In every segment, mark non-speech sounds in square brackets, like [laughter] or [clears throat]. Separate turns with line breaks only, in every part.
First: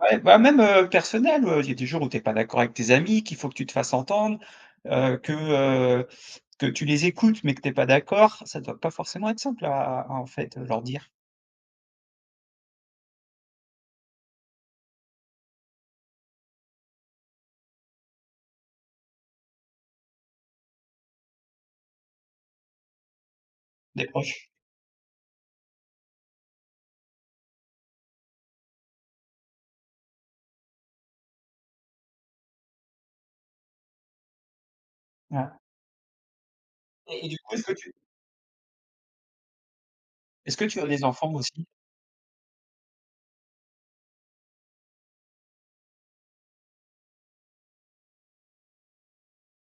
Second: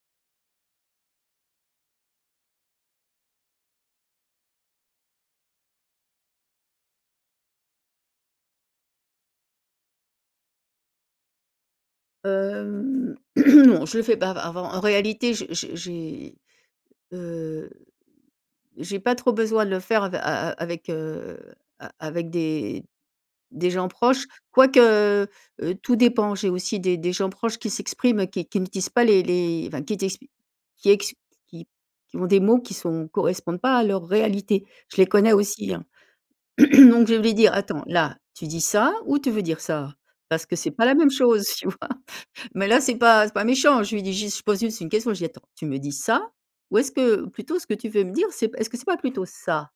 Ouais, bah, même, heu, personnel. Heu, il y a des jours où tu es pas d'accord avec tes amis, qu'il faut que tu te fasses entendre, heu, que, heu, que tu les écoutes, mais que tu es pas d'accord, ça doit pas forcément être simple à à à, en fait, heu leur dire.
Hem, [clears throat] non, je le fais pas av avant. En réalité, j'ai j'ai j'ai, heu, j'ai pas trop besoin de le faire av a a avec heu, a avec des des gens
Des
proches,
proches.
quoique, heu, tout dépend. J'ai aussi des des gens proches qui s'expriment, qui qui n'utilisent pas les les enfin, qui t'exp qui ex qui qui ont des mots qui sont correspondent pas à leur réalité. Je les connais
Ouais.
aussi, hein. [clears throat] Donc je
Et et
vais
du
dire:
coup, est-ce que
«Attends,
tu
là, tu dis ça ou tu veux dire ça? Parce que
Est-ce que
c'est
tu
pas
as
la
des
même
enfants, b
chose».
aussi?
tu vois? [laughs] mais là, c'est pas c'est pas méchant. Je lui dis juste je pose juste une question. Je dis: «Attends, tu me dis ça? Ou est-ce que, plutôt ce que tu veux me dire, c'est p est-ce que c'est pas plutôt ça?».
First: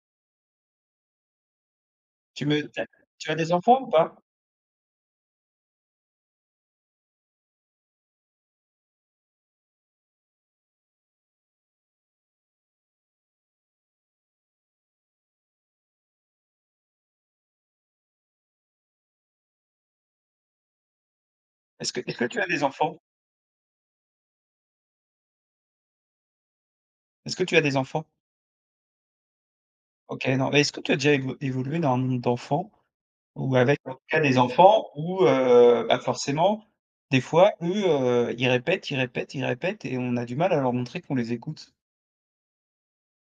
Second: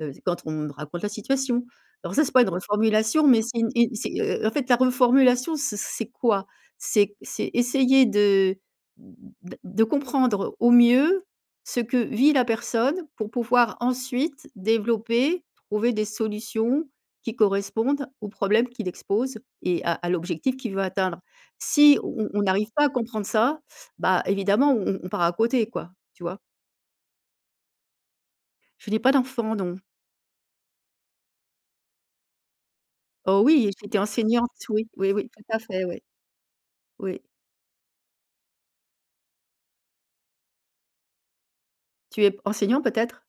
Heu c quand on me raconte la situation. Alors ça, c'est pas
Tu
une
me tu as
reformulation,
tu as
mais
des
c'est une
enfants, ou
c'est,
pas?
heu, en fait, la reformulation, c'est c'est quoi? C'est c'est essayer de d de comprendre au mieux, ce que vit la personne, pour pouvoir, ensuite, développer, trouver des solutions qui correspondent aux problèmes qu'il expose et à à l'objectif qu'il veut atteindre.
Est-ce
Si
que est-ce que
on
tu
on
as des
arrive pas à
enfants?
comprendre ça, bah, évidemment, on on on part à côté quoi, tu vois?
Est-ce que tu as des enfants?
Je n'ai pas d'enfants, non.
OK, non. Bah, est-ce que tu as déjà év évolué dans un monde d'enfants?
Oh
Ou
oui,
avec, en
j'étais
tout cas, des
enseignante,
enfants
oui. Oui,
où,
oui, tout à fait,
heu,
oui.
bah, forcément
Oui.
des fois eux, heu, ils répètent, ils répètent, ils répètent et on a du mal à leur montrer qu'on les écoute?
Tu es p enseignant, peut-être?